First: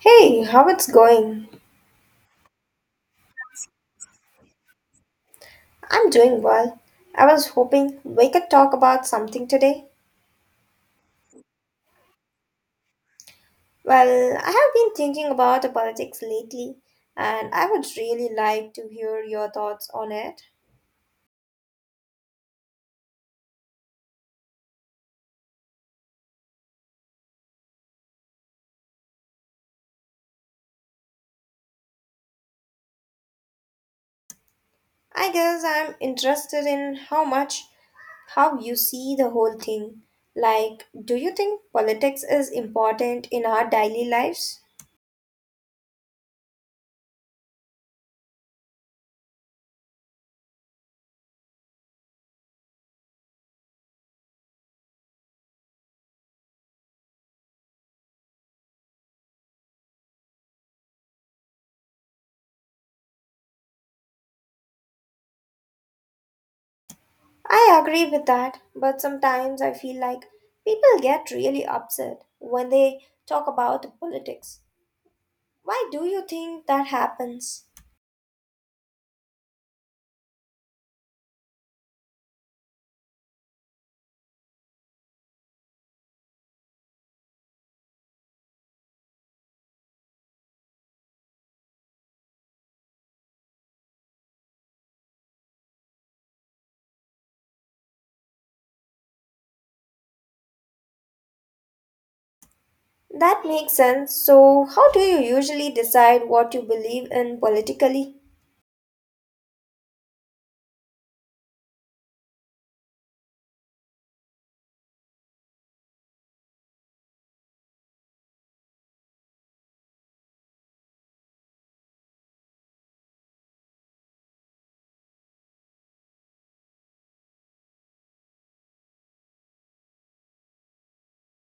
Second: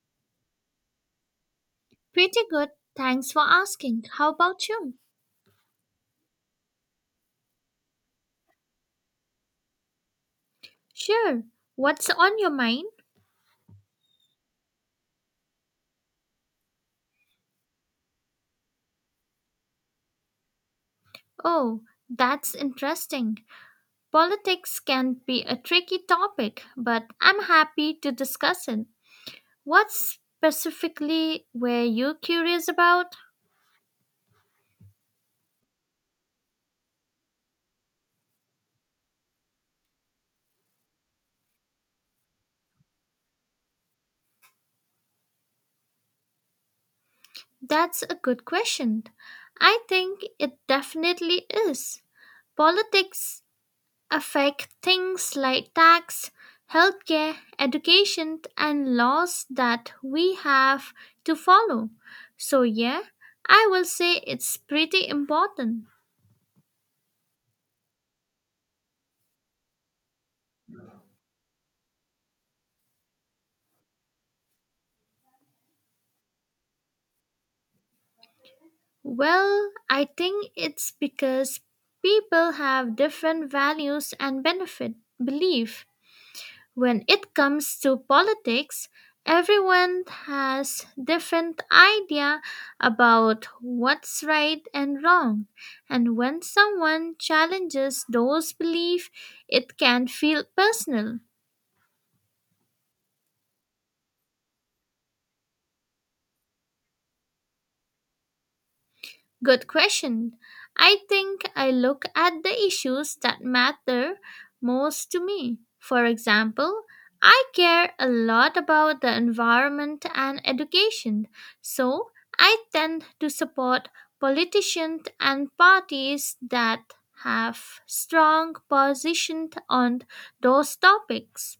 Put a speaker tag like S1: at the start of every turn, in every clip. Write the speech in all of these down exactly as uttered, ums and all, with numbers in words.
S1: Hey, how it's going?
S2: Pretty good, thanks for asking. How about you?
S1: I'm doing well. I was hoping we could talk about something today.
S2: Sure. What's on your mind?
S1: Well, I have been thinking about the politics lately, and I would really like to hear your thoughts on it.
S2: Oh, that's interesting. Politics can be a tricky topic, but I'm happy to discuss it. What specifically were you curious about?
S1: I guess I'm interested in how much how you see the whole thing. Like, do you think politics is important in our daily lives?
S2: That's a good question. I think it definitely is. Politics affect things like tax, healthcare, education, and laws that we have to follow. So, yeah, I will say it's pretty important.
S1: I agree with that, but sometimes I feel like people get really upset when they talk about politics. Why do you think that happens?
S2: Well, I think it's because people have different values and benefit belief. When it comes to politics, everyone has different idea about what's right and wrong. And when someone challenges those beliefs, it can feel personal.
S1: That makes sense. So, how do you usually decide what you believe in politically?
S2: Good question. I think I look at the issues that matter most to me. For example, I care a lot about the environment and education, so I tend to support politicians and parties that have strong positions on those topics.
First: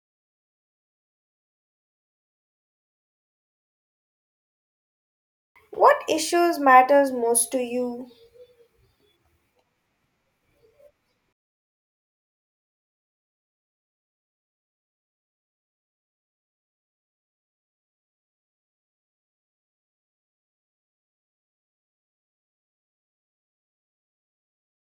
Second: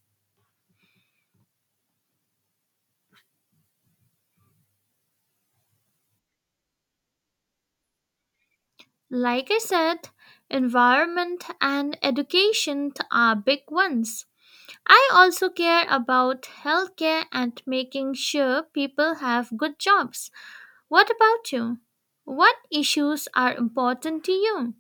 S1: What issues matters most to you?
S2: Like I said, environment and education are big ones. I also care about healthcare and making sure people have good jobs. What about you? What issues are important to you?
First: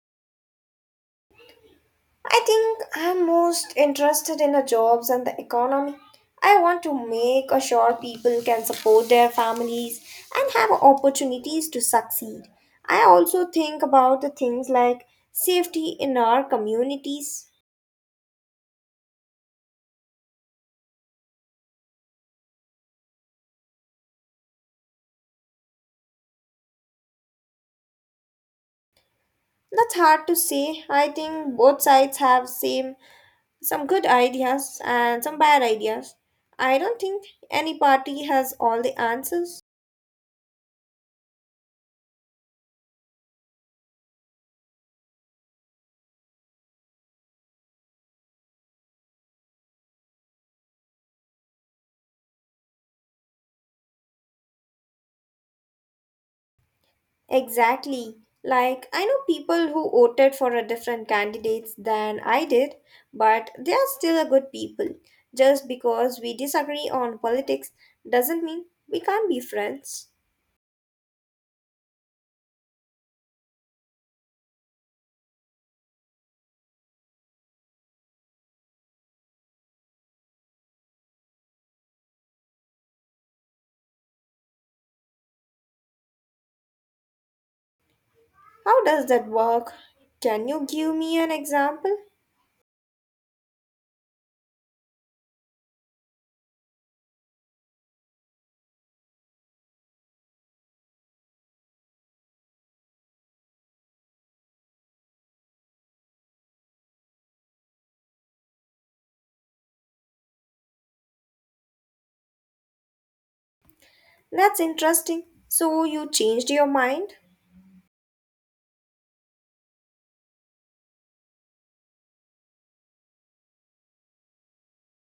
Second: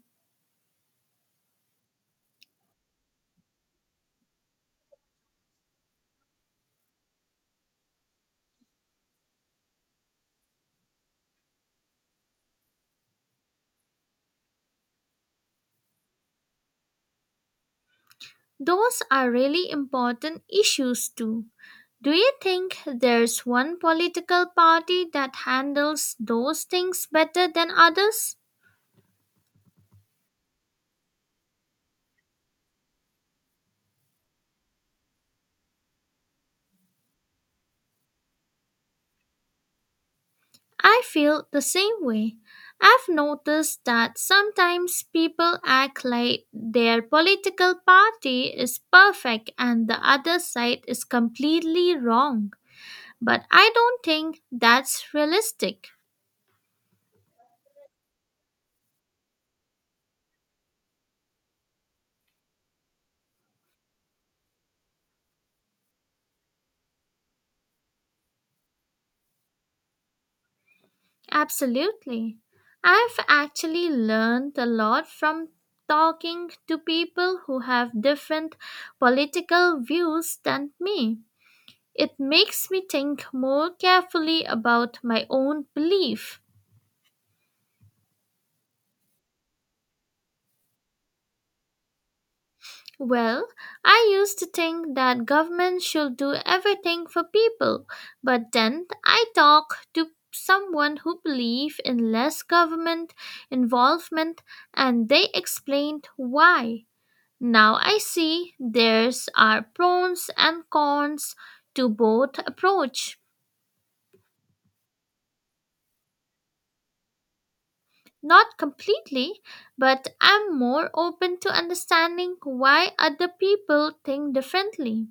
S1: I think I'm most interested in the jobs and the economy. I want to make sure people can support their families and have opportunities to succeed. I also think about the things like safety in our communities.
S2: Those are really important issues too. Do you think there's one political party that handles those things better than others?
S1: That's hard to say. I think both sides have same some good ideas and some bad ideas. I don't think any party has all the answers.
S2: I feel the same way. I've noticed that sometimes people act like their political party is perfect and the other side is completely wrong. But I don't think that's realistic.
S1: Exactly. Like, I know people who voted for a different candidates than I did, but they are still a good people. Just because we disagree on politics doesn't mean we can't be friends.
S2: Absolutely. I've actually learned a lot from talking to people who have different political views than me. It makes me think more carefully about my own belief.
S1: How does that work? Can you give me an example?
S2: Well, I used to think that government should do everything for people, but then I talked to someone who believed in less government involvement and they explained why. Now I see there's are pros and cons to both approach.
S1: That's interesting. So you changed your mind?
S2: Not completely, but I'm more open to understanding why other people think differently.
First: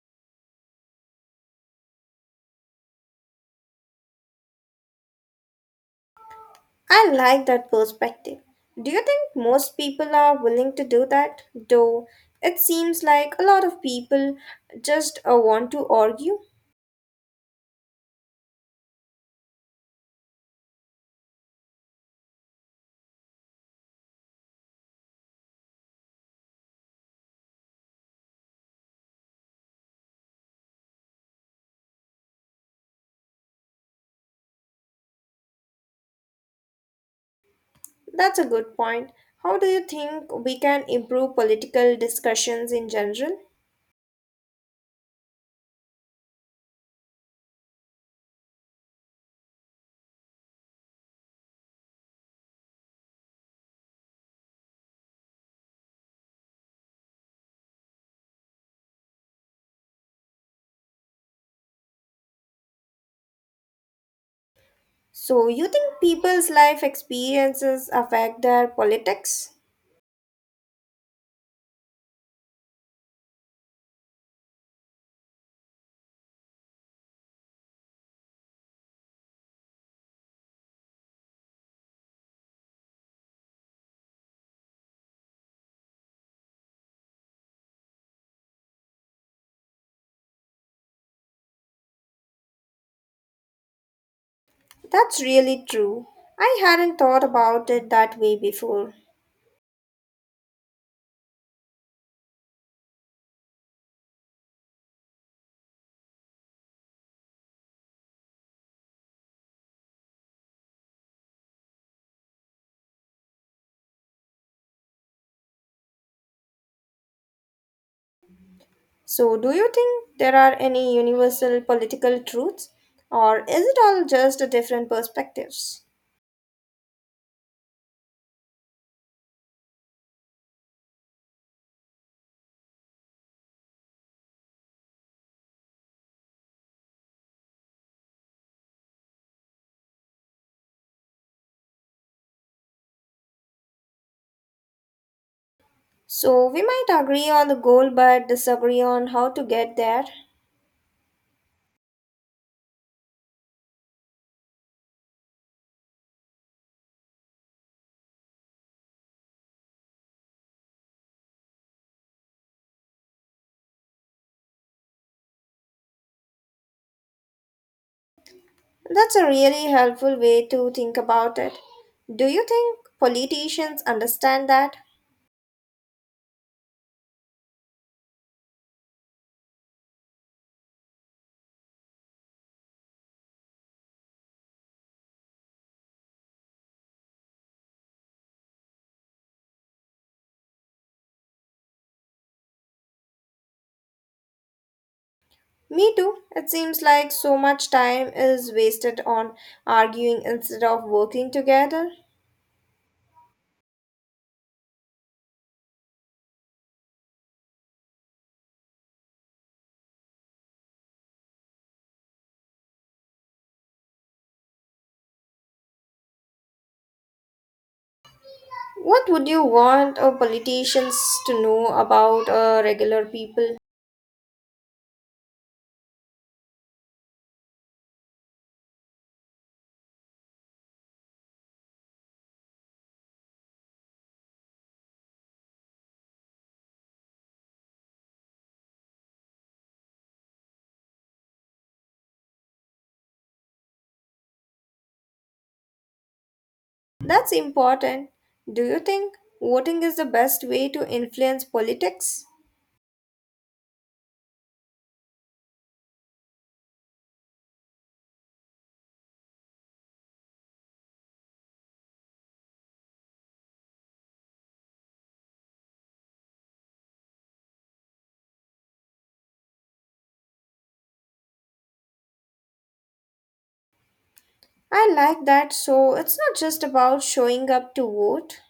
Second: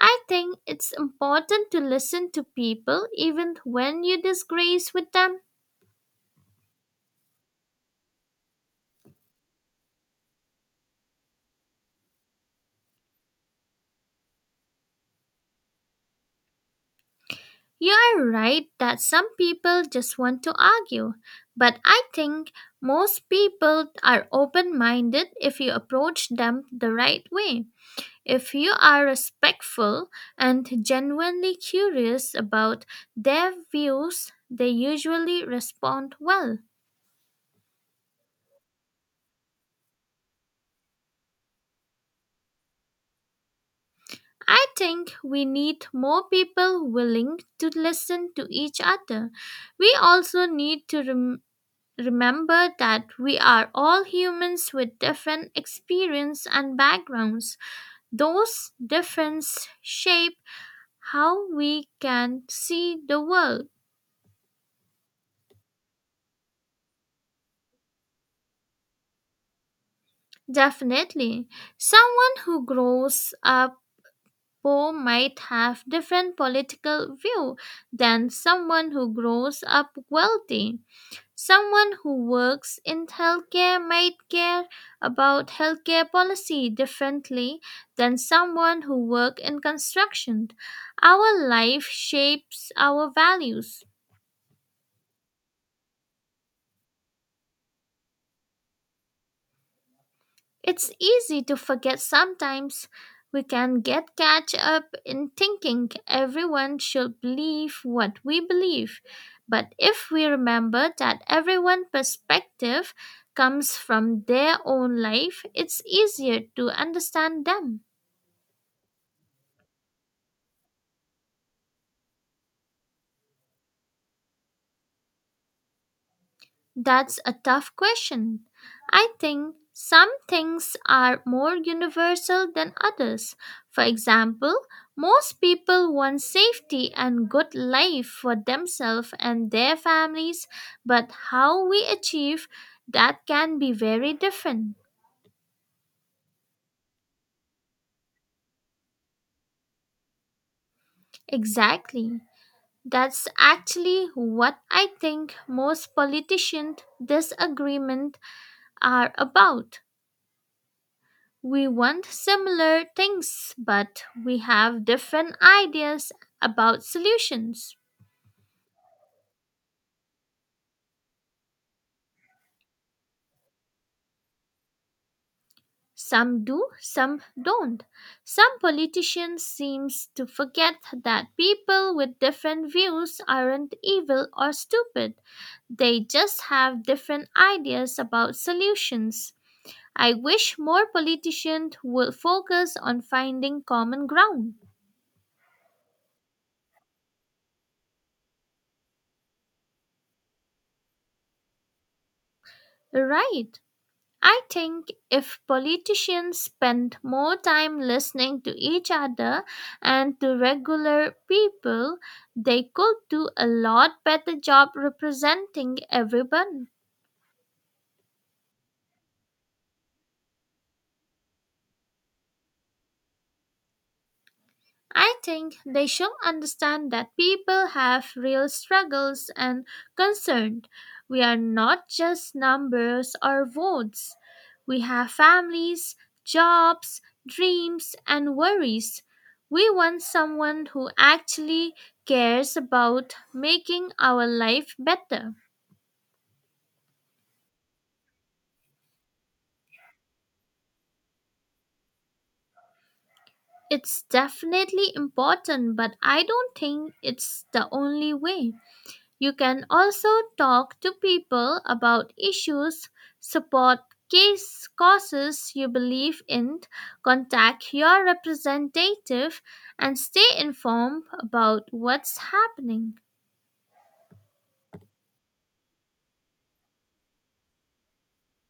S2: I think it's important to listen to people even when you disagree with them.
S1: I like that perspective. Do you think most people are willing to do that? Though it seems like a lot of people just uh, want to argue.
S2: You're right that some people just want to argue, but I think most people are open minded if you approach them the right way. If you are respectful and genuinely curious about their views, they usually respond well.
S1: That's a good point. How do you think we can improve political discussions in general?
S2: I think we need more people willing to listen to each other. We also need to rem- remember that we are all humans with different experience and backgrounds. Those differences shape how we can see the world.
S1: So, you think people's life experiences affect their politics?
S2: Definitely, someone who grows up poor might have different political view than someone who grows up wealthy. Someone who works in healthcare might care about healthcare policy differently than someone who works in construction. Our life shapes our values.
S1: That's really true. I hadn't thought about it that way before.
S2: It's easy to forget sometimes. We can get catch up in thinking everyone should believe what we believe. But if we remember that everyone's perspective comes from their own life, it's easier to understand them.
S1: So, do you think there are any universal political truths, or is it all just a different perspectives?
S2: That's a tough question. I think some things are more universal than others. For example, most people want safety and good life for themselves and their families, but how we achieve that can be very different.
S1: So, we might agree on the goal but disagree on how to get there.
S2: Exactly. That's actually what I think most politicians' disagreement are about. We want similar things, but we have different ideas about solutions.
S1: That's a really helpful way to think about it. Do you think politicians understand that?
S2: Some do, some don't. Some politicians seems to forget that people with different views aren't evil or stupid. They just have different ideas about solutions. I wish more politicians would focus on finding common ground.
S1: Me too. It seems like so much time is wasted on arguing instead of working together.
S2: Right. I think if politicians spent more time listening to each other and to regular people, they could do a lot better job representing everyone.
S1: What would you want a politicians to know about uh, regular people?
S2: I think they should understand that people have real struggles and concerns. We are not just numbers or votes. We have families, jobs, dreams, and worries. We want someone who actually cares about making our life better.
S1: That's important. Do you think voting is the best way to influence politics?
S2: It's definitely important, but I don't think it's the only way. You can also talk to people about issues, support case causes you believe in, contact your representative, and stay informed about what's happening.
S1: I like that. So it's not just about showing up to vote.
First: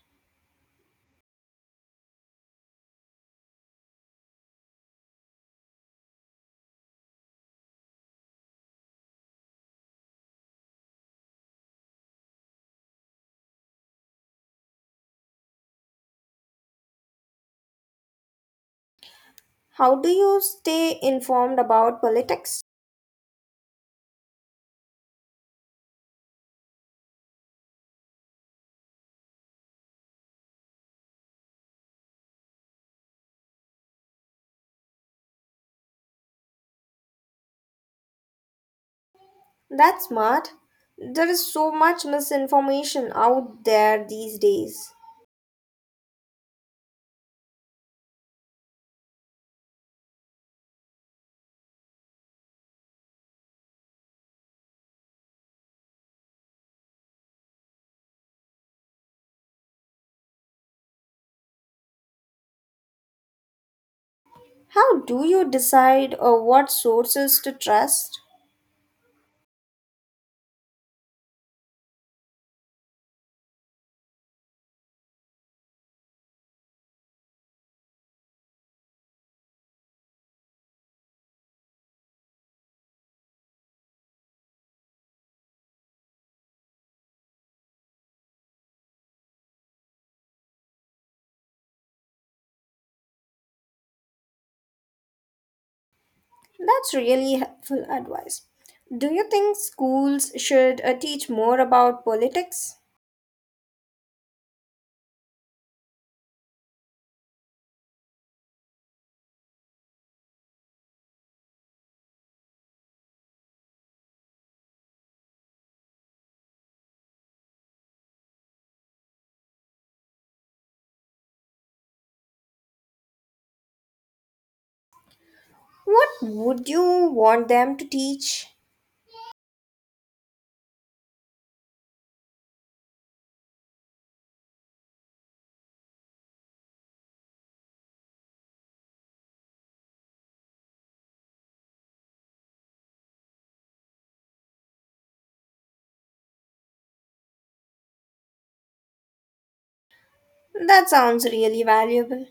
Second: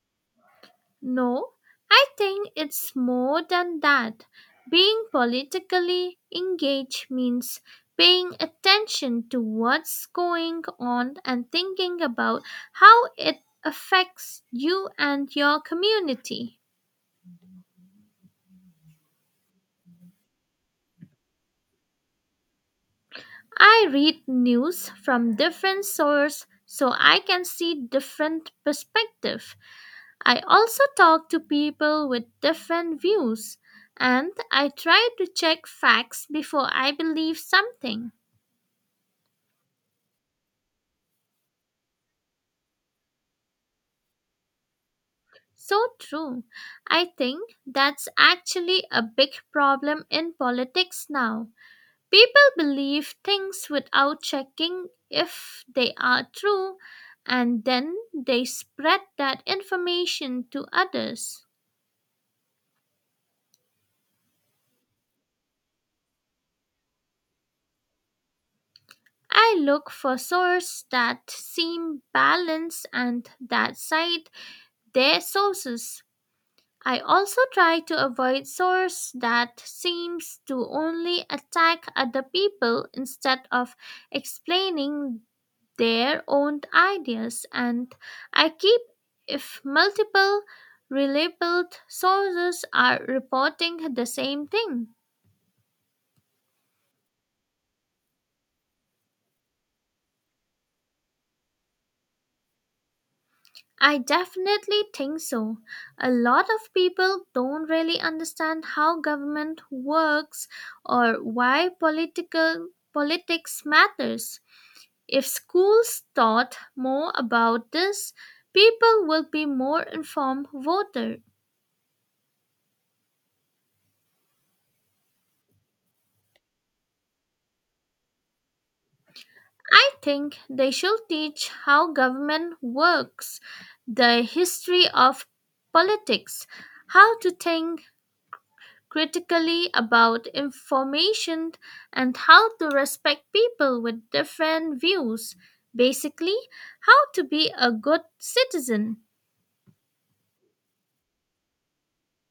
S2: No, I think it's more than that. Being politically engaged means paying attention to what's going on and thinking about how it affects you and your community.
S1: How do you stay informed about politics?
S2: I read news from different sources so I can see different perspectives. I also talk to people with different views and I try to check facts before I believe something.
S1: That's smart. There is so much misinformation out there these days.
S2: So true. I think that's actually a big problem in politics now. People believe things without checking if they are true, and then they spread that information to others.
S1: How do you decide uh, what sources to trust?
S2: I look for sources that seem balanced and that cite their sources. I also try to avoid sources that seems to only attack other people instead of explaining their own ideas, and I keep if multiple reliable sources are reporting the same thing.
S1: That's really helpful advice. Do you think schools should uh, teach more about politics?
S2: I definitely think so. A lot of people don't really understand how government works or why political politics matters. If schools taught more about this, people will be more informed voters.
S1: What would you want them to teach?
S2: I think they should teach how government works, the history of politics, how to think critically about information, and how to respect people with different views. Basically, how to be a good citizen.
S1: That sounds really valuable.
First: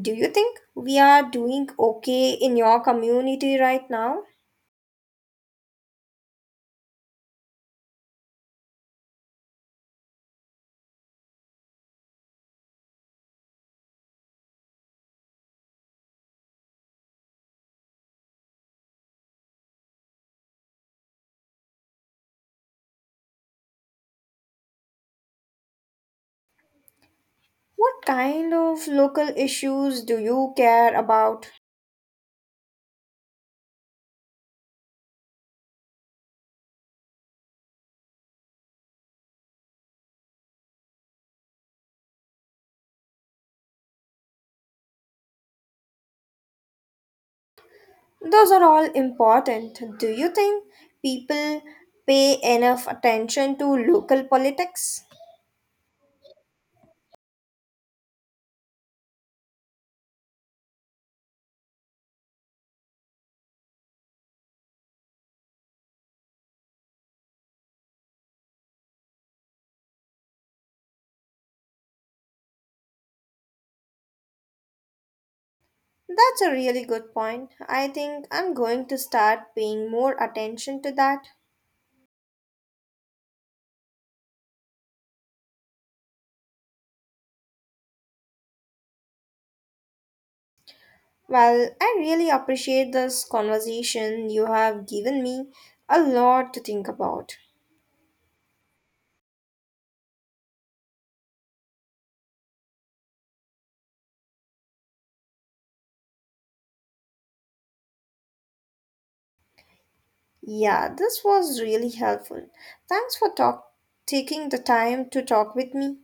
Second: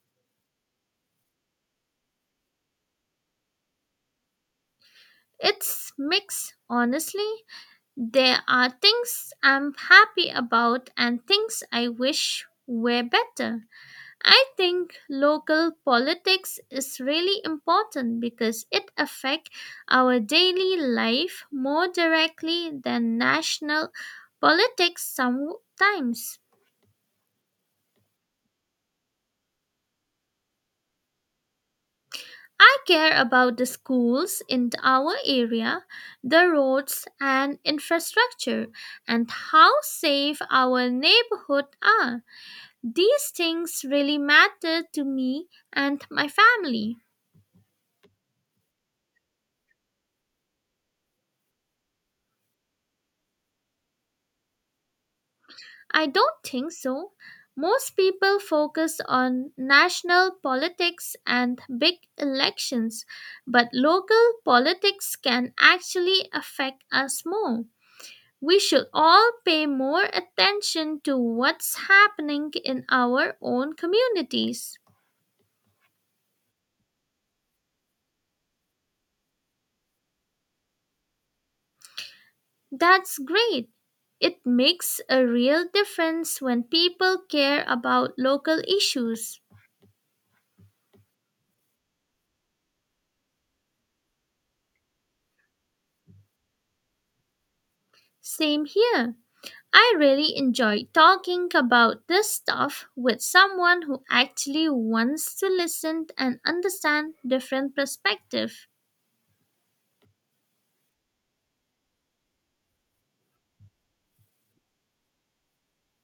S1: Do you think we are doing okay in your community right now?
S2: It's mixed, honestly. There are things I'm happy about and things I wish were better. I think local politics is really important because it affects our daily life more directly than national politics sometimes.
S1: What kind of local issues do you care about?
S2: I care about the schools in our area, the roads and infrastructure, and how safe our neighborhood are. These things really matter to me and my family.
S1: Those are all important. Do you think people pay enough attention to local politics?
S2: I don't think so. Most people focus on national politics and big elections, but local politics can actually affect us more. We should all pay more attention to what's happening in our own communities.
S1: That's a really good point. I think I'm going to start paying more attention to that.
S2: That's great. It makes a real difference when people care about local issues.
S1: Well, I really appreciate this conversation. You have given me a lot to think about.
S2: Same here. I really enjoy talking about this stuff with someone who actually wants to listen and understand different perspectives.
S1: Yeah, this was really helpful. Thanks for talk taking the time to talk with me.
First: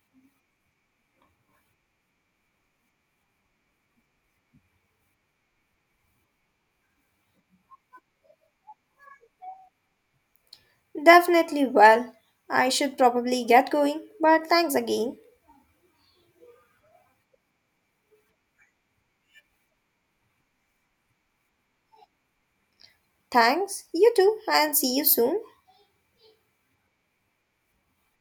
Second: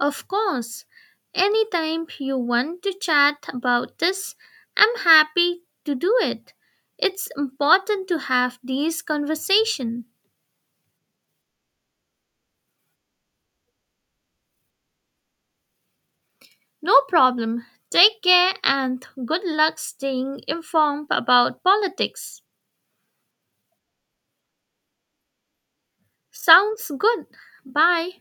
S2: Of course, anytime you want to chat about this, I'm happy to do it. It's important to have these conversations.
S1: Definitely, well. I should probably get going, but thanks again.
S2: No problem. Take care and good luck staying informed about politics.
S1: Thanks. You too, and see you soon.
S2: Sounds good. Bye.